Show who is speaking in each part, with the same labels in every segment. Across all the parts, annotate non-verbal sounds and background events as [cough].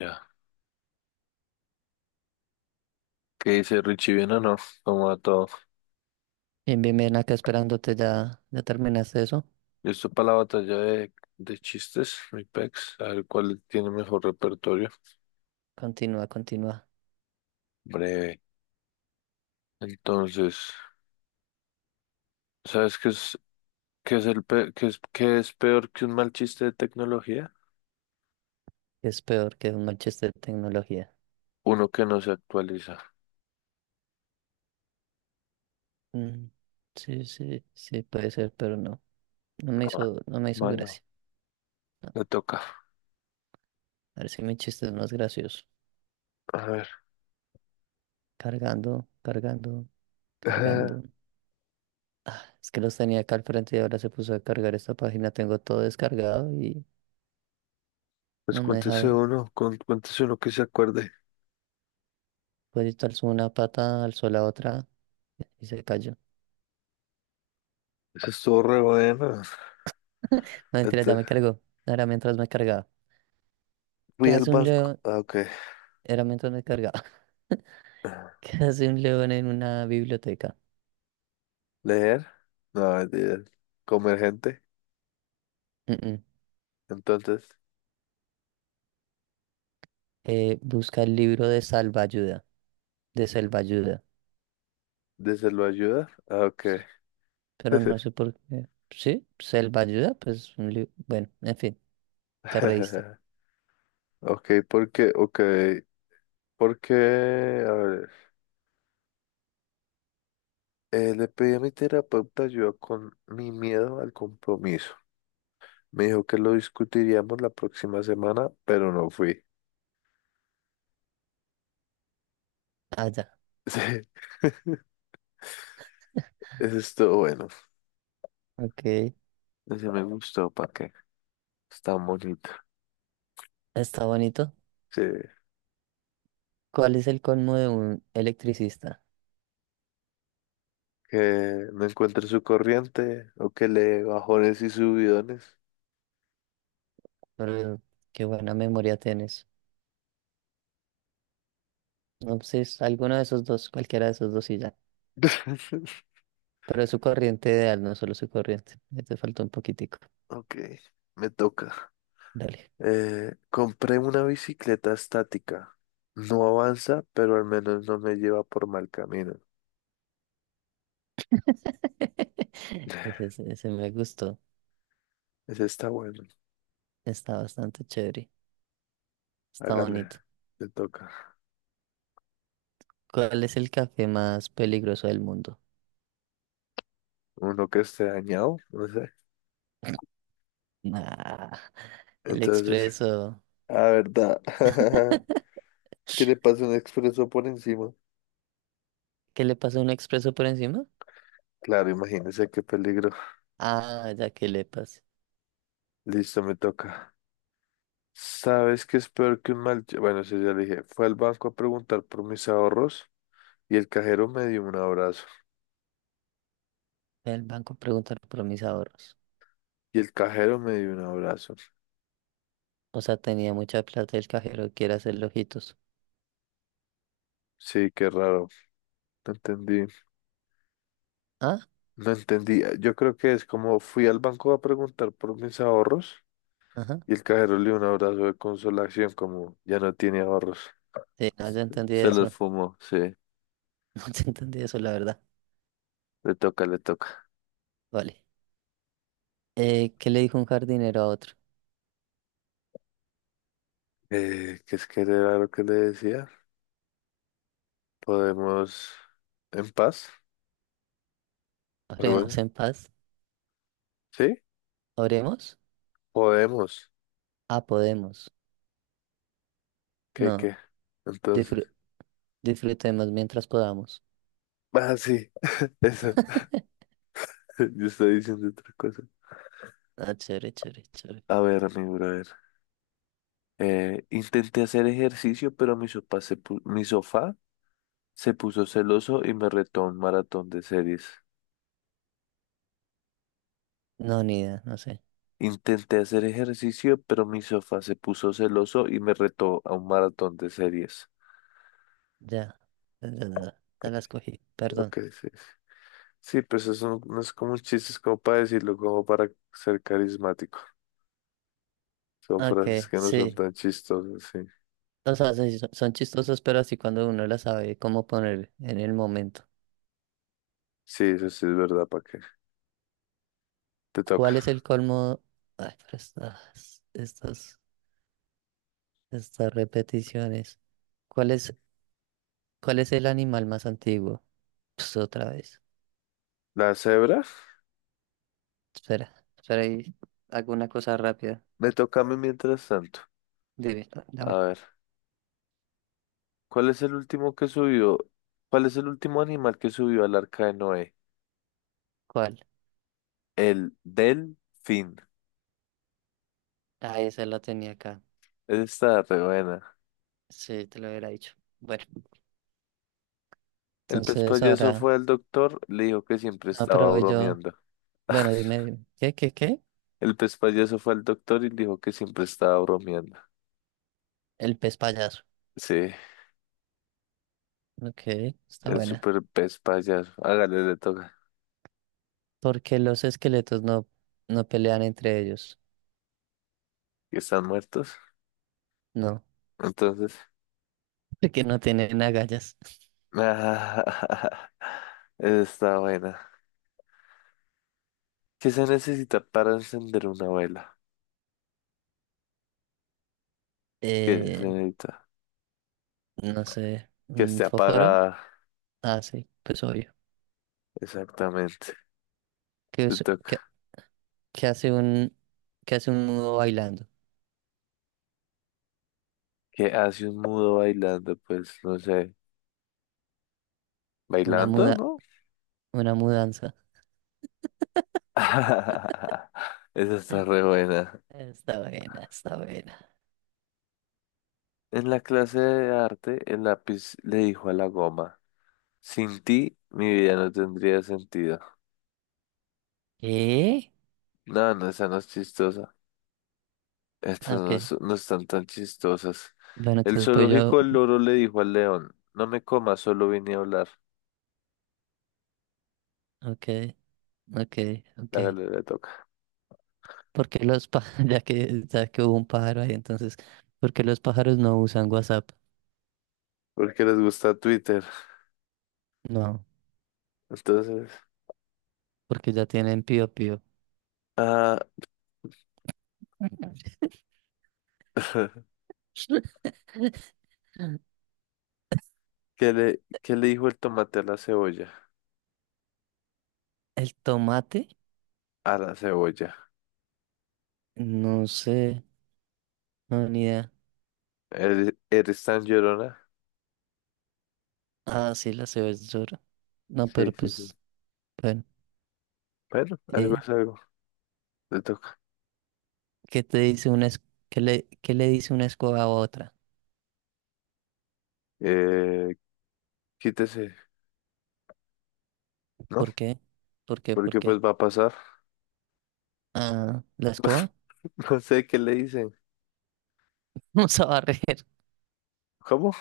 Speaker 1: Ya, ¿qué dice Richie? ¿Bien o no? ¿Cómo va todo?
Speaker 2: Bien, bien, bien, acá esperándote, ya, ya terminaste eso.
Speaker 1: ¿Listo para la batalla de chistes, mi pex? A ver cuál tiene mejor repertorio.
Speaker 2: Continúa, continúa.
Speaker 1: Breve. Entonces, ¿sabes qué es, el pe- qué es, ¿qué es peor que un mal chiste de tecnología?
Speaker 2: Es peor que un Manchester tecnología.
Speaker 1: Uno que no se actualiza.
Speaker 2: Mm, sí, sí, sí, puede ser, pero no. No me
Speaker 1: Ah,
Speaker 2: hizo, no me hizo
Speaker 1: malo,
Speaker 2: gracia.
Speaker 1: le toca.
Speaker 2: A ver si mi chiste es más gracioso.
Speaker 1: A ver.
Speaker 2: Cargando, cargando, cargando.
Speaker 1: [laughs]
Speaker 2: Es que los tenía acá al frente y ahora se puso a cargar esta página. Tengo todo descargado y
Speaker 1: Pues
Speaker 2: no me deja ver.
Speaker 1: cuéntese uno que se acuerde.
Speaker 2: Pues alzó una pata, alzó la otra y se cayó.
Speaker 1: Eso estuvo re bueno.
Speaker 2: No, mentira, ya
Speaker 1: Ent-
Speaker 2: me cargó. Era mientras me cargaba. ¿Qué
Speaker 1: Fui al
Speaker 2: hace un
Speaker 1: banco.
Speaker 2: león?
Speaker 1: Ah, ok.
Speaker 2: Era mientras me cargaba. [laughs]
Speaker 1: Ah,
Speaker 2: ¿Qué hace un león en una biblioteca?
Speaker 1: leer. No, mentira. Comer gente.
Speaker 2: Mm, mm.
Speaker 1: Entonces,
Speaker 2: Busca el libro de salvaayuda, de selvaayuda.
Speaker 1: ¿desde lo ayuda? Ah, ok.
Speaker 2: Sí, pero no sé por qué. ¿Sí? ¿Selvaayuda? Pues un libro. Bueno, en fin, te reíste.
Speaker 1: [laughs] Ok, porque, a ver, le pedí a mi terapeuta ayuda con mi miedo al compromiso. Me dijo que lo discutiríamos la próxima semana, pero no fui. [laughs]
Speaker 2: Ah, ya.
Speaker 1: Sí, eso estuvo bueno.
Speaker 2: Ok.
Speaker 1: Ese me gustó, ¿para qué? Está bonito.
Speaker 2: Está bonito.
Speaker 1: Sí,
Speaker 2: ¿Cuál es el colmo de un electricista?
Speaker 1: que no encuentre su corriente o que le dé bajones y subidones.
Speaker 2: Pero qué buena memoria tienes. No, pues es alguno de esos dos, cualquiera de esos dos y ya.
Speaker 1: [laughs]
Speaker 2: Pero es su corriente ideal, no solo su corriente. Ya te faltó un poquitico.
Speaker 1: Ok, me toca.
Speaker 2: Dale.
Speaker 1: Compré una bicicleta estática. No avanza, pero al menos no me lleva por mal camino.
Speaker 2: [laughs] Ese,
Speaker 1: [sighs]
Speaker 2: ese ese me gustó.
Speaker 1: Ese está bueno.
Speaker 2: Está bastante chévere. Está
Speaker 1: Hágale,
Speaker 2: bonito.
Speaker 1: le toca.
Speaker 2: ¿Cuál es el café más peligroso del mundo?
Speaker 1: Uno que esté dañado, no sé.
Speaker 2: Ah, el
Speaker 1: Entonces,
Speaker 2: expreso.
Speaker 1: a verdad. [laughs] ¿Qué le pasa un expreso por encima?
Speaker 2: ¿Qué le pasa a un expreso por encima?
Speaker 1: Claro, imagínese qué peligro.
Speaker 2: Ah, ya que le pasa.
Speaker 1: Listo, me toca. ¿Sabes qué es peor que un mal... ch- Bueno, eso ya le dije. Fue al banco a preguntar por mis ahorros y el cajero me dio un abrazo.
Speaker 2: El banco pregunta por mis ahorros.
Speaker 1: Y el cajero me dio un abrazo.
Speaker 2: O sea, tenía mucha plata y el cajero quiere hacerle ojitos.
Speaker 1: Sí, qué raro. No entendí,
Speaker 2: Ah,
Speaker 1: no entendí. Ah, yo creo que es como fui al banco a preguntar por mis ahorros
Speaker 2: ajá.
Speaker 1: y el cajero le dio un abrazo de consolación como ya no tiene ahorros.
Speaker 2: Sí, no, ya entendí
Speaker 1: Se los
Speaker 2: eso. [laughs]
Speaker 1: fumó, sí.
Speaker 2: No, ya entendí eso, la verdad.
Speaker 1: Le toca, le toca.
Speaker 2: Vale. ¿Qué le dijo un jardinero a otro?
Speaker 1: ¿Qué es que era lo que le decía? Podemos en paz, algo así.
Speaker 2: ¿Oremos en paz?
Speaker 1: ¿Sí?
Speaker 2: ¿Oremos?
Speaker 1: Podemos.
Speaker 2: Ah, podemos.
Speaker 1: ¿Qué,
Speaker 2: No,
Speaker 1: qué?
Speaker 2: disfru-
Speaker 1: Entonces.
Speaker 2: disfrutemos mientras podamos.
Speaker 1: Ah, sí. [laughs] Eso.
Speaker 2: [laughs]
Speaker 1: [laughs] Yo estoy diciendo otra cosa.
Speaker 2: Ah, chévere, chévere, chévere.
Speaker 1: A ver, mi brother. Intenté hacer ejercicio, pero mi sopa se pu- mi sofá se puso celoso y me retó a un maratón de series.
Speaker 2: No, ni idea, no sé.
Speaker 1: Intenté hacer ejercicio, pero mi sofá se puso celoso y me retó a un maratón de series.
Speaker 2: Ya, ya, ya, ya ya las cogí, perdón.
Speaker 1: Ok, sí. Sí, pues eso no, no es como un chiste, es como para decirlo, como para ser carismático. Son frases
Speaker 2: Ok,
Speaker 1: que no son
Speaker 2: sí.
Speaker 1: tan chistosas, sí.
Speaker 2: O sea, sí, son chistosos, pero así cuando uno las sabe cómo poner en el momento.
Speaker 1: Sí, eso sí es verdad, ¿para qué? Te toca.
Speaker 2: ¿Cuál es el colmo? Ay, pero estas repeticiones. ¿Cuál es, cuál es el animal más antiguo? Pues otra vez.
Speaker 1: ¿La cebra?
Speaker 2: Espera, espera ahí. Hago una cosa rápida.
Speaker 1: Me toca a mí mientras tanto.
Speaker 2: Dime, a
Speaker 1: A
Speaker 2: ver,
Speaker 1: ver, ¿cuál es el último que subió? ¿Cuál es el último animal que subió al arca de Noé?
Speaker 2: ¿cuál?
Speaker 1: El delfín.
Speaker 2: Ah, esa la tenía acá.
Speaker 1: Esa está re buena.
Speaker 2: Sí, te lo hubiera dicho. Bueno.
Speaker 1: El pez
Speaker 2: Entonces
Speaker 1: payaso
Speaker 2: ahora,
Speaker 1: fue al doctor, le dijo que siempre estaba
Speaker 2: aprovecho
Speaker 1: bromeando.
Speaker 2: bueno,
Speaker 1: [laughs]
Speaker 2: dime, dime, ¿qué?
Speaker 1: El pez payaso fue al doctor y le dijo que siempre estaba bromeando.
Speaker 2: El pez payaso.
Speaker 1: Sí,
Speaker 2: Ok, está
Speaker 1: el
Speaker 2: buena.
Speaker 1: super pez payaso. Hágale, le toca.
Speaker 2: Porque los esqueletos no, no pelean entre ellos.
Speaker 1: Que están muertos.
Speaker 2: No,
Speaker 1: Entonces.
Speaker 2: [laughs] porque no tienen agallas.
Speaker 1: [laughs] esa está buena. ¿Qué se necesita para encender una vela? ¿Qué se
Speaker 2: Eh,
Speaker 1: necesita?
Speaker 2: no sé,
Speaker 1: Que
Speaker 2: ¿un
Speaker 1: esté
Speaker 2: fósforo?
Speaker 1: apagada.
Speaker 2: Ah, sí, pues obvio.
Speaker 1: Exactamente.
Speaker 2: ¿Qué,
Speaker 1: Te
Speaker 2: es-
Speaker 1: toca.
Speaker 2: qué- qué hace un, qué hace un mudo bailando?
Speaker 1: ¿Qué hace un mudo bailando? Pues no sé.
Speaker 2: Una
Speaker 1: ¿Bailando,
Speaker 2: muda,
Speaker 1: no?
Speaker 2: una mudanza.
Speaker 1: [laughs] Esa está
Speaker 2: [laughs]
Speaker 1: re buena.
Speaker 2: Está buena, está buena.
Speaker 1: En la clase de arte, el lápiz le dijo a la goma, sin ti mi vida no tendría sentido.
Speaker 2: ¿Qué?
Speaker 1: No, no, esa no es chistosa. Estas no,
Speaker 2: Ok.
Speaker 1: es- no están tan chistosas.
Speaker 2: Bueno,
Speaker 1: El
Speaker 2: entonces voy yo.
Speaker 1: zoológico del loro le dijo al león, no me comas, solo vine a hablar.
Speaker 2: Ok, ok, ok.
Speaker 1: La galera le toca.
Speaker 2: Porque los pájaros, [laughs] ya que hubo un pájaro ahí, entonces, ¿por qué los pájaros no usan WhatsApp?
Speaker 1: Porque les gusta Twitter.
Speaker 2: No,
Speaker 1: Entonces,
Speaker 2: porque ya tienen pío pío.
Speaker 1: ah,
Speaker 2: [laughs]
Speaker 1: [laughs] ¿qué le dijo el tomate a la cebolla?
Speaker 2: El tomate,
Speaker 1: A la cebolla.
Speaker 2: no sé, no, ni idea.
Speaker 1: ¿Eres tan llorona?
Speaker 2: Ah, sí, la cebolla. No,
Speaker 1: Sí,
Speaker 2: pero
Speaker 1: sí, sí,
Speaker 2: pues, bueno.
Speaker 1: pero algo
Speaker 2: eh,
Speaker 1: es algo, le toca.
Speaker 2: ¿qué te dice una es- ¿Qué le dice una escoba a otra?
Speaker 1: Eh, quítese, ¿no?
Speaker 2: ¿Por qué? ¿Por qué? ¿Por
Speaker 1: Porque pues
Speaker 2: qué?
Speaker 1: va a pasar.
Speaker 2: Ah, ¿la
Speaker 1: [laughs]
Speaker 2: escoba?
Speaker 1: No sé qué le dicen.
Speaker 2: [laughs] Vamos a barrer,
Speaker 1: ¿Cómo?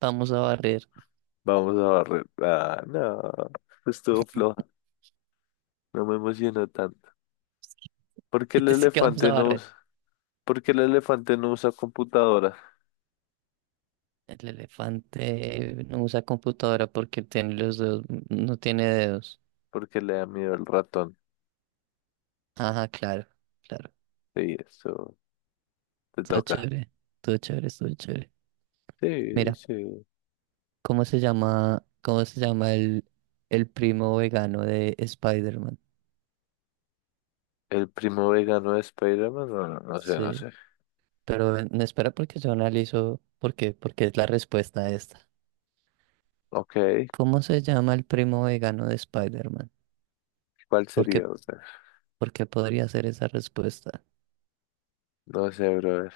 Speaker 2: vamos a barrer.
Speaker 1: Vamos a barrer. Ah, no, pues estuvo floja, no me emocionó tanto.
Speaker 2: [laughs]
Speaker 1: ¿Por qué
Speaker 2: Y
Speaker 1: el
Speaker 2: te sí que vamos a
Speaker 1: elefante no
Speaker 2: barrer.
Speaker 1: usa? ¿Por qué el elefante no usa computadora?
Speaker 2: El elefante no usa computadora porque tiene los dedos, no tiene dedos.
Speaker 1: Porque le da miedo el ratón.
Speaker 2: Ajá, claro, claro.
Speaker 1: Sí, eso te
Speaker 2: Todo
Speaker 1: toca.
Speaker 2: chévere, todo chévere, todo chévere.
Speaker 1: Sí,
Speaker 2: Mira,
Speaker 1: sí.
Speaker 2: ¿cómo se llama el primo vegano de Spider-Man?
Speaker 1: ¿El primo vegano de Spider-Man? No, no, no sé, no
Speaker 2: Sí,
Speaker 1: sé.
Speaker 2: pero ven, no espera porque yo analizo por qué, porque es la respuesta a esta.
Speaker 1: Ok,
Speaker 2: ¿Cómo se llama el primo vegano de Spider-Man?
Speaker 1: ¿cuál
Speaker 2: ¿Por
Speaker 1: sería,
Speaker 2: qué,
Speaker 1: brother?
Speaker 2: por qué podría ser esa respuesta?
Speaker 1: No sé, brother.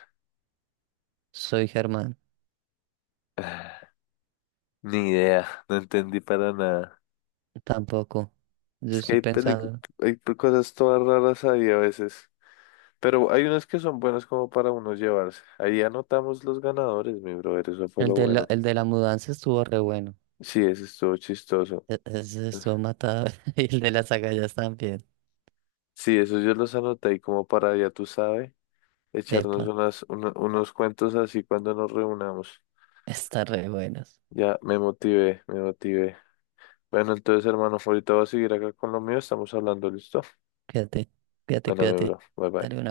Speaker 2: Soy Germán.
Speaker 1: [sighs] Ni idea, no entendí para nada.
Speaker 2: Tampoco. Yo
Speaker 1: Es que
Speaker 2: estoy
Speaker 1: hay pelicu-
Speaker 2: pensando.
Speaker 1: hay pe- cosas todas raras ahí a veces. Pero hay unas que son buenas como para uno llevarse. Ahí anotamos los ganadores, mi brother, eso fue
Speaker 2: El
Speaker 1: lo
Speaker 2: de
Speaker 1: bueno.
Speaker 2: la, el de la mudanza estuvo re bueno.
Speaker 1: Sí, eso estuvo chistoso.
Speaker 2: Ese estuvo matado. [laughs] Y el de las agallas también.
Speaker 1: Sí, eso yo los anoté ahí como para, ya tú sabes, echarnos
Speaker 2: Epa,
Speaker 1: unos cuentos así cuando nos reunamos.
Speaker 2: están re buenos.
Speaker 1: Ya me motivé, me motivé. Bueno, entonces, hermano, ahorita voy a seguir acá con lo mío. Estamos hablando, ¿listo?
Speaker 2: Cuídate, cuídate,
Speaker 1: Bueno, mi
Speaker 2: cuídate.
Speaker 1: bro, bye
Speaker 2: Dale
Speaker 1: bye.
Speaker 2: una